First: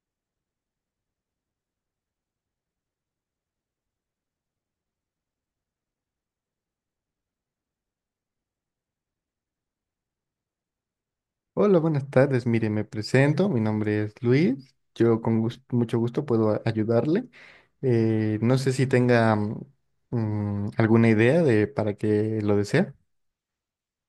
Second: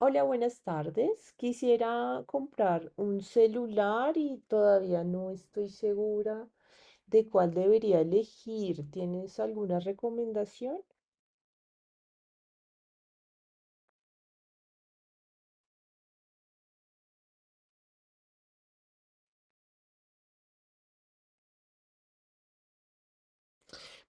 Hola, buenas tardes. Quisiera comprar un celular y todavía no estoy segura de cuál debería elegir. ¿Tienes alguna recomendación? Hola, buenas tardes. Mire, me presento. Mi nombre es Luis. Yo mucho gusto puedo ayudarle. No sé si tenga alguna idea de para qué lo desea.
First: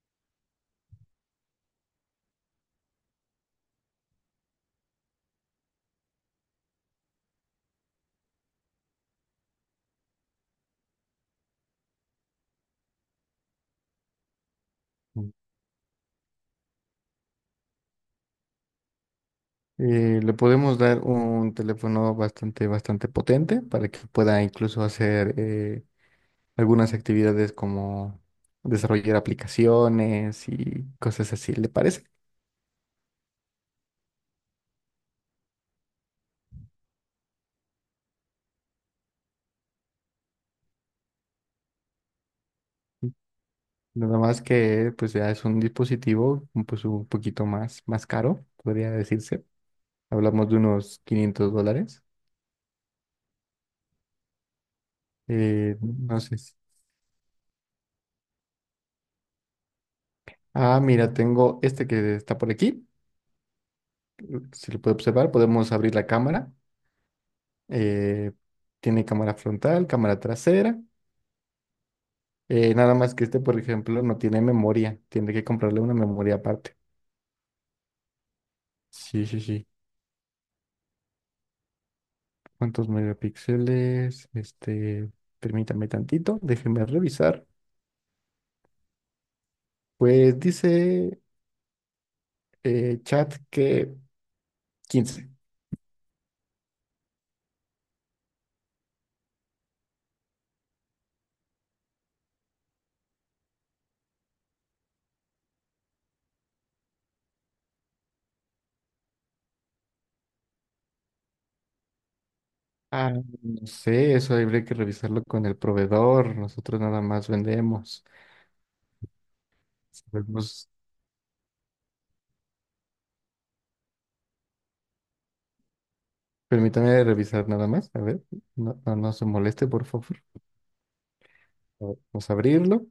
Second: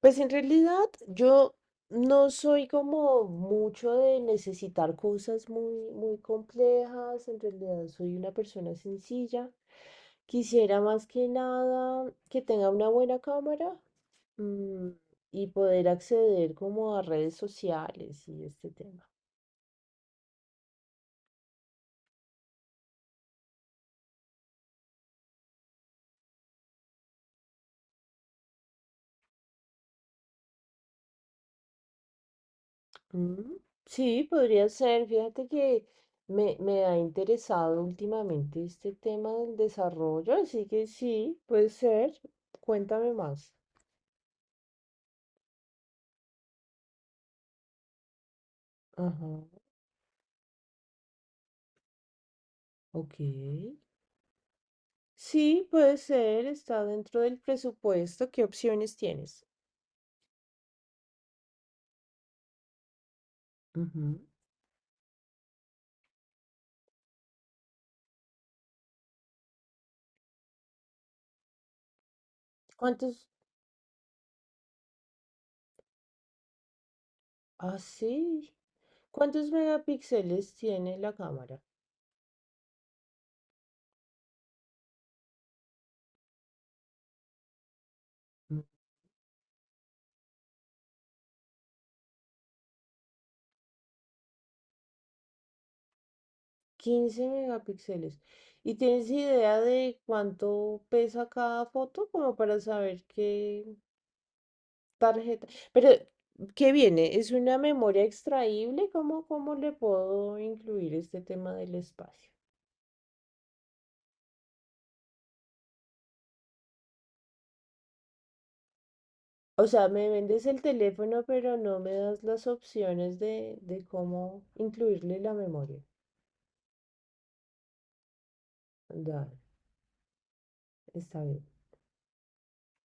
Pues en realidad yo no soy como mucho de necesitar cosas muy, muy complejas. En realidad soy una persona sencilla. Quisiera más que nada que tenga una buena cámara mm, Mm. y poder acceder como a redes sociales y este tema. Le podemos dar un teléfono bastante potente para que pueda incluso hacer algunas actividades como desarrollar aplicaciones y cosas así. ¿Le parece? Mm, sí, podría ser. Fíjate que me ha interesado últimamente este tema del desarrollo, así que sí, puede ser. Cuéntame más. Nada más que pues ya es un dispositivo, pues un poquito más caro, podría Ajá, decirse. Hablamos de unos $500. ok. Sí, puede No sé. ser. Está dentro del presupuesto. ¿Qué opciones tienes? Ah, mira, tengo este que está por aquí. Ujú. Si lo puede observar, podemos abrir la cámara. Eh, Tiene cámara frontal, cámara trasera. Nada más ¿Cuántos? que este, por ejemplo, no tiene memoria. Tiene que comprarle una memoria aparte. Ah, sí. Sí, sí, ¿Cuántos sí. megapíxeles tiene la cámara? ¿Cuántos megapíxeles? Permítame tantito, déjeme revisar. Pues dice, chat, que 15. 15 megapíxeles. ¿Y tienes idea de cuánto pesa cada foto? Como para saber qué tarjeta. Pero, ¿qué viene? ¿Es una memoria extraíble? ¿Cómo le puedo incluir este tema del espacio? Ah, no sé, eso habría que revisarlo con el proveedor. Nosotros nada más vendemos. O sea, me vendes el Sabemos- teléfono, pero no me das las opciones de cómo incluirle la memoria. Permítame revisar nada más. A ver, no, no, no se Dale, moleste, por favor. está bien. A ver, vamos a abrirlo.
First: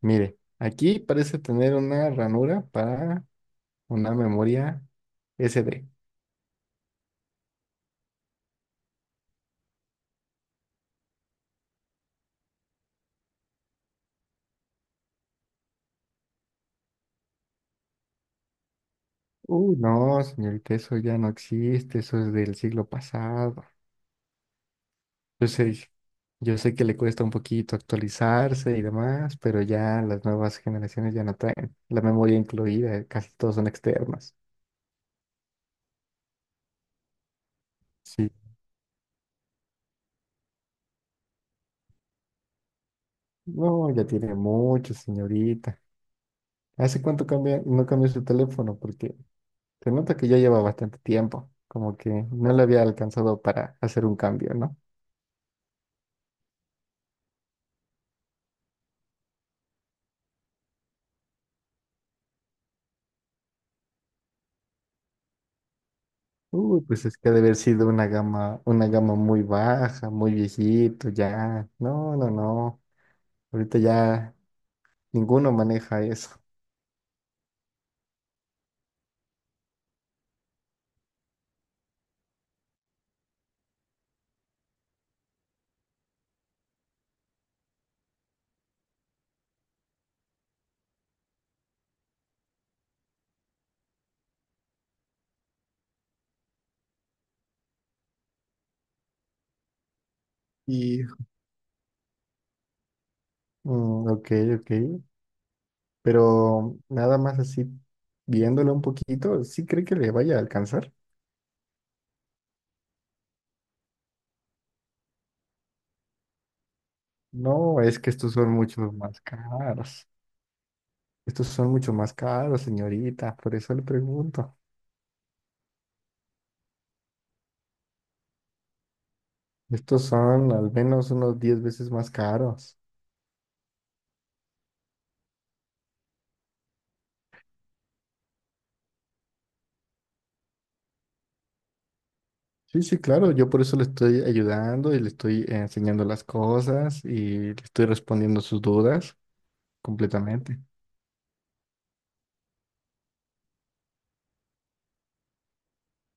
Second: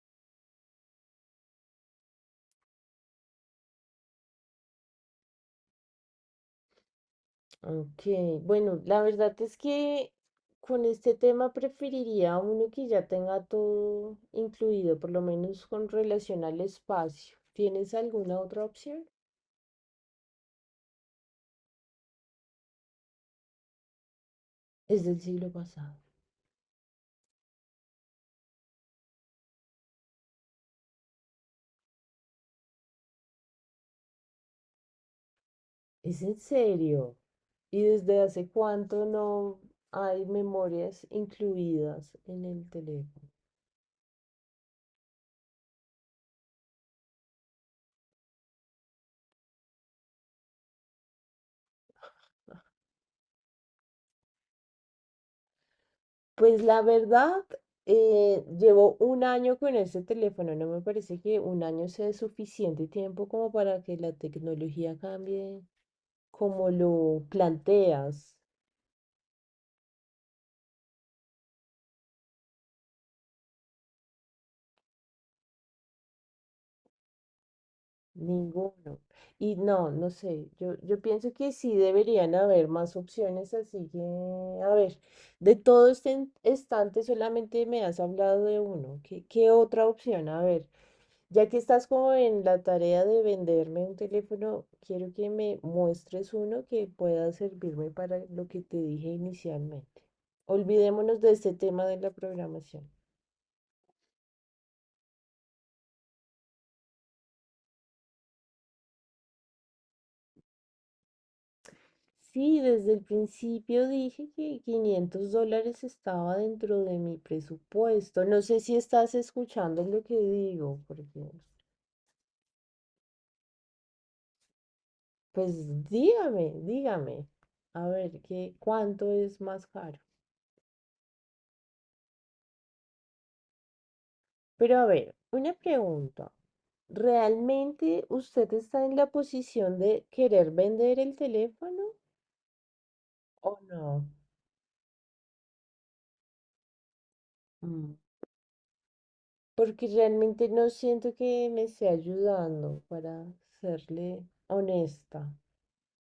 Mire, aquí parece tener una ranura para una memoria SD. Ok, bueno, la verdad es que con este tema preferiría uno que ya tenga todo incluido, por lo menos con relación al espacio. ¿Tienes alguna otra opción? No, señorita, eso ya no existe. Eso es del siglo pasado. Es del Yo siglo sé, pasado. yo sé que le cuesta un poquito actualizarse y demás, pero ya las nuevas generaciones ya no traen la memoria incluida, casi todos son externas. ¿Es en serio? ¿Y desde Sí. hace cuánto no hay memorias incluidas en el teléfono? No, ya tiene mucho, señorita. ¿Hace cuánto cambia, no cambió su teléfono? Porque se nota que ya lleva bastante tiempo, como que no le había alcanzado para hacer un cambio, ¿no? Pues la verdad, llevo un año con este teléfono. No me parece que un año sea suficiente tiempo como para que la tecnología cambie como Uy, pues es lo que ha de haber sido una planteas, gama, una gama muy baja, muy viejito, ya. No, no, no. Ahorita ya ninguno maneja eso. ninguno. Y no, no sé, yo pienso que sí deberían haber más opciones, así que, a ver, de todo este estante solamente me has hablado de uno. ¿Qué otra opción? A ver, ya que estás como en la tarea de venderme un teléfono, quiero que me muestres uno que pueda servirme para lo que te dije inicialmente. Y Olvidémonos de este tema de la programación. Mm, ok, ok. Pero nada más así, viéndolo un poquito, ¿sí cree que le vaya a alcanzar? Sí, desde el principio dije que $500 estaba dentro de mi No, es que presupuesto. estos No son sé si mucho estás más escuchando lo caros. que digo, porque, Estos son mucho más caros, señorita. Por eso le pregunto. pues dígame, dígame, a ver, ¿ cuánto es más caro? Estos son al menos unos 10 veces más caros. Pero a ver, una pregunta. ¿Realmente usted está en la posición de querer vender el teléfono Sí, sí, claro. Yo o por eso le no? estoy ayudando y le estoy enseñando las cosas y le estoy Mm. respondiendo sus dudas Porque realmente completamente. no siento que me esté ayudando, para serle honesta.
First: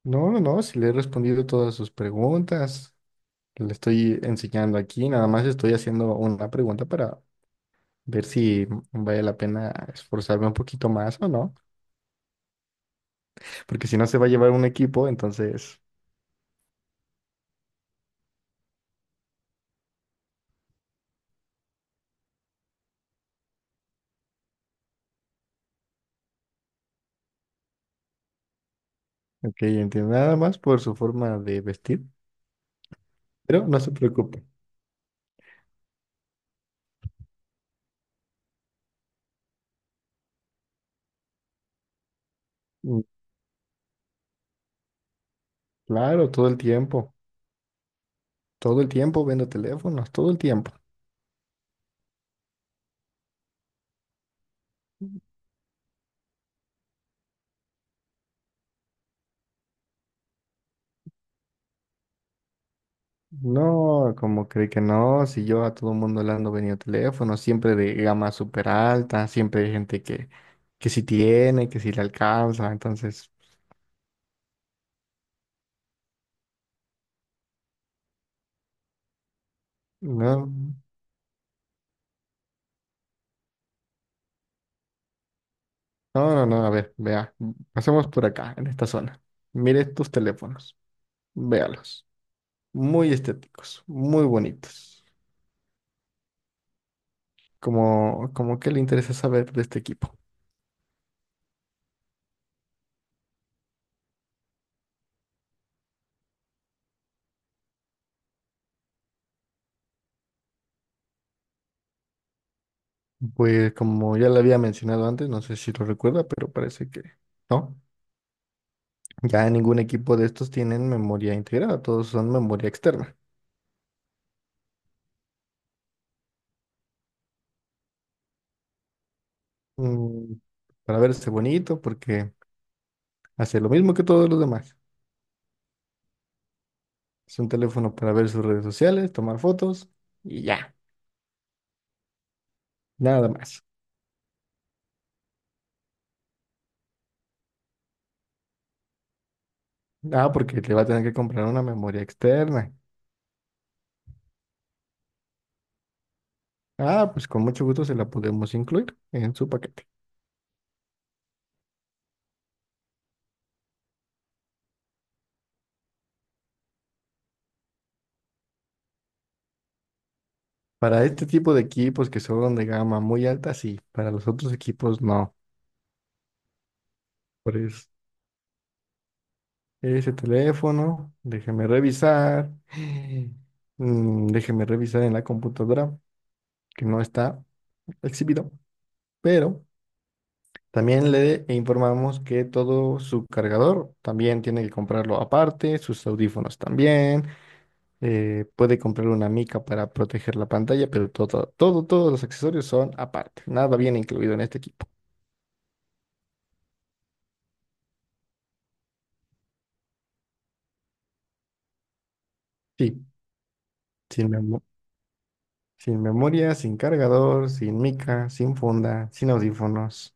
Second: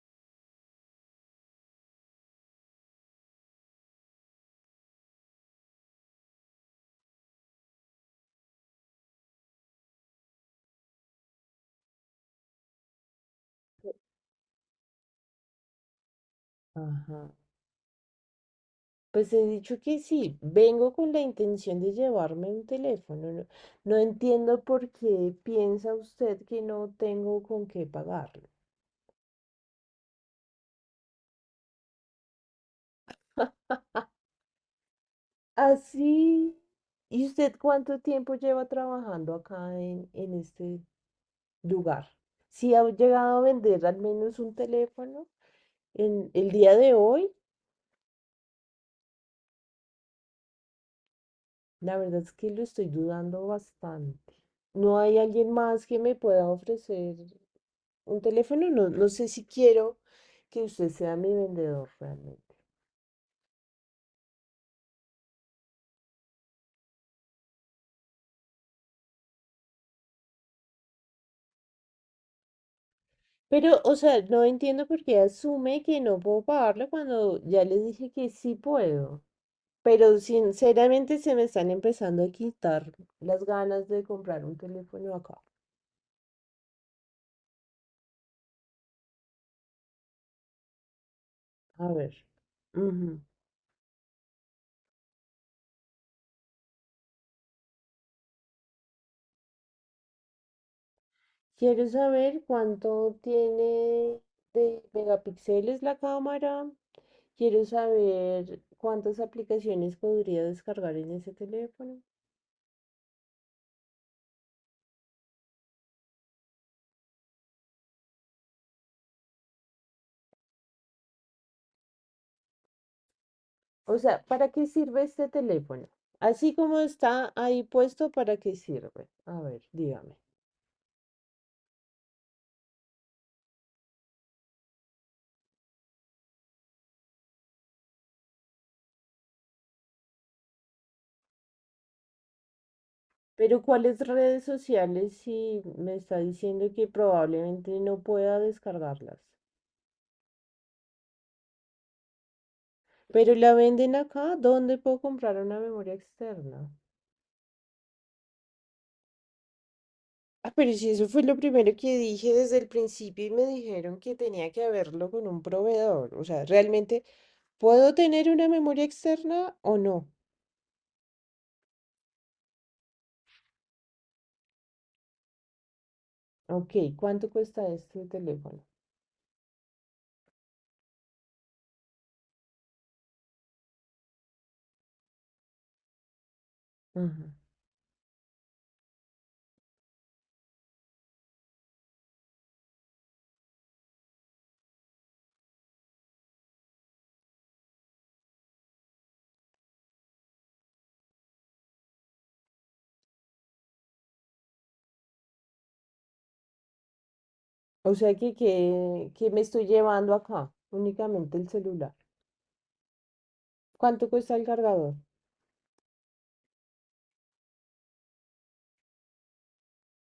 No, no, no, si le he respondido todas sus preguntas. Le estoy enseñando aquí, nada más estoy haciendo una pregunta para ver si vale la pena esforzarme un poquito más o no, porque si no se va a llevar un equipo, entonces, Ajá. Pues he dicho que sí, vengo con la intención de llevarme un teléfono. No, no entiendo por qué piensa usted que no tengo con qué pagarlo. ok, entiendo, nada más por su forma de vestir, pero no se preocupe. Así, ¿y usted cuánto tiempo lleva trabajando acá en este lugar? Si ha Mm, llegado a vender al menos un teléfono en claro, el día de hoy, todo el tiempo vendo teléfonos, todo el tiempo. la verdad es que lo estoy dudando bastante. ¿No hay alguien más que me pueda ofrecer un teléfono? No, no sé si quiero que usted sea mi vendedor realmente. No, como cree que no, si yo a todo el mundo le ando vendiendo teléfonos, siempre de gama súper alta, siempre hay gente que sí tiene, que sí le alcanza, entonces... Pero, o sea, no entiendo por qué asume que no puedo pagarlo cuando ya les dije que sí puedo. Pero No. sinceramente se me están empezando a quitar las ganas de comprar un teléfono acá. No, no, no, a ver, vea. Pasemos por acá, en esta zona. Mire estos teléfonos. A Véalos. ver. Muy Ujú. estéticos, muy bonitos. Como que le interesa saber de este equipo. Quiero saber cuánto tiene de megapíxeles la cámara. Quiero saber cuántas aplicaciones podría descargar en ese teléfono. Pues como ya le había mencionado antes, no sé si lo recuerda, pero parece que no. Ya ningún equipo de estos tienen memoria integrada, todos son memoria externa. O sea, ¿para qué sirve este teléfono? Así como está ahí puesto, ¿para qué sirve? A ver, dígame. Mm, para verse bonito, porque hace lo mismo que todos los demás. Es un teléfono para ver sus redes sociales, tomar fotos y ya, nada Pero más. ¿cuáles redes sociales si me está diciendo que probablemente no pueda descargarlas? Ah, porque le va a tener que comprar una memoria externa. Pero la venden acá, ¿dónde puedo comprar una memoria externa? Ah, pues con mucho gusto se la podemos incluir en su paquete. Ah, pero si eso fue lo primero que dije desde el principio y me dijeron que tenía que verlo con un proveedor. O sea, ¿realmente puedo tener una memoria externa o no? Para este tipo de equipos que son de gama muy alta, sí. Para los otros equipos, no. Ok, ¿cuánto Por cuesta eso, este teléfono? ese teléfono, déjeme revisar. Déjeme revisar en la computadora, que no Ujú. está exhibido. Pero también le informamos que todo su cargador también tiene que comprarlo aparte, sus audífonos también. Puede comprar una mica para proteger la pantalla, pero todos los accesorios son aparte. Nada viene incluido en este equipo. O sea que me estoy llevando acá, únicamente el celular. Sí, ¿Cuánto sin cuesta el memo- cargador? sin memoria, sin cargador, sin mica, sin funda, sin audífonos.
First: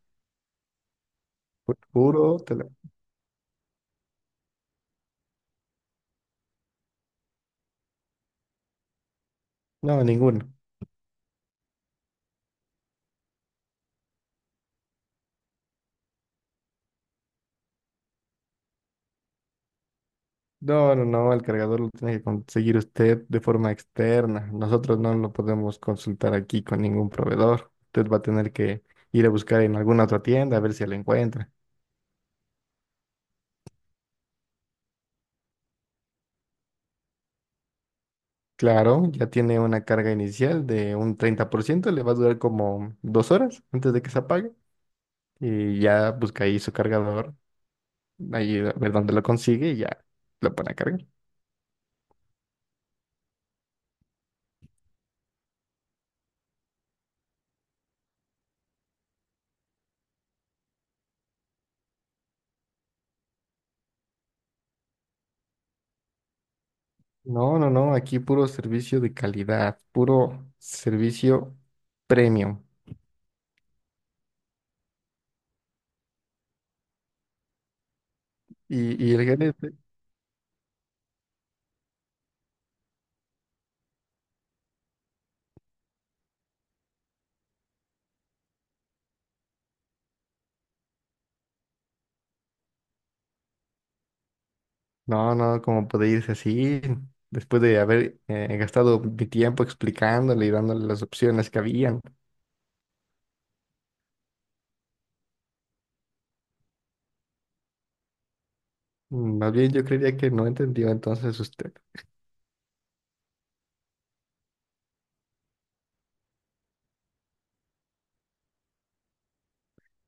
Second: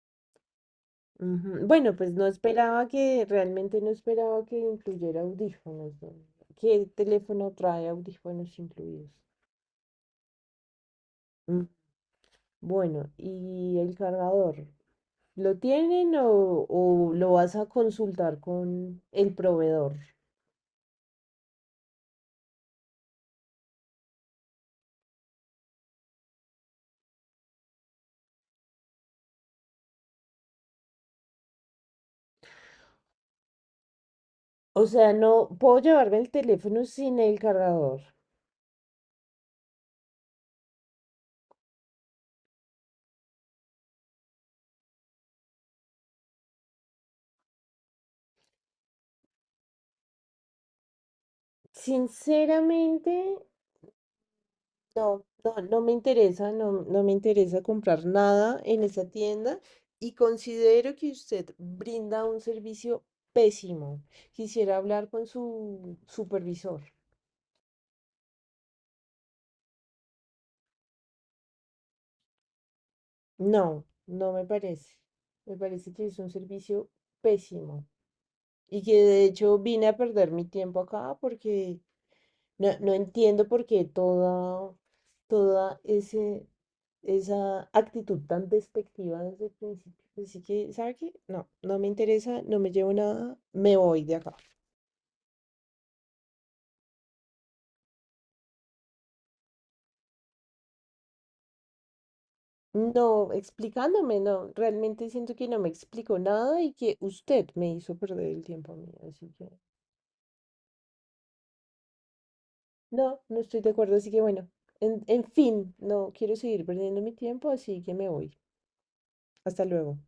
Ujú. Pu- Bueno, pues Puro tele- realmente no esperaba que incluyera audífonos. ¿No? ¿Qué teléfono trae audífonos incluidos? No, ninguno. Mm, bueno, ¿y el cargador? ¿Lo tienen o lo vas a consultar con el proveedor? No, no, no, el cargador lo tiene que conseguir usted de forma externa. Nosotros no lo podemos consultar aquí con ningún proveedor. Usted va a tener que ir a buscar en alguna otra tienda a ver si lo encuentra. O sea, no puedo llevarme el teléfono sin el cargador. Claro, ya tiene una carga inicial de un 30%. Le va a durar como 2 horas antes de que se apague, y ya busca ahí su cargador, ahí a ver dónde lo consigue y ya lo pone a cargar. Sinceramente, no, no, no me interesa, no, no me interesa comprar nada en esa tienda y considero que usted brinda un servicio pésimo. Quisiera hablar con su supervisor. No, no, no, aquí puro servicio de calidad, puro servicio premium. No, no me parece. Me parece que es un servicio pésimo y que Y, y de el hecho gerente, vine a perder mi tiempo acá porque no, no entiendo por qué toda ese, esa actitud tan despectiva desde el principio. Así que, ¿sabe qué? No, no me interesa, no me llevo nada, me voy de acá. no, no, como puede irse así, después de haber gastado mi tiempo explicándole y dándole las opciones que habían? No, explicándome, no, realmente siento que no me explico nada y que usted me hizo perder el tiempo a mí. Así que, Más bien yo creería que no entendió entonces usted. no, no estoy de acuerdo, así que bueno, en fin, no quiero seguir perdiendo mi tiempo, así que me voy. Hasta luego.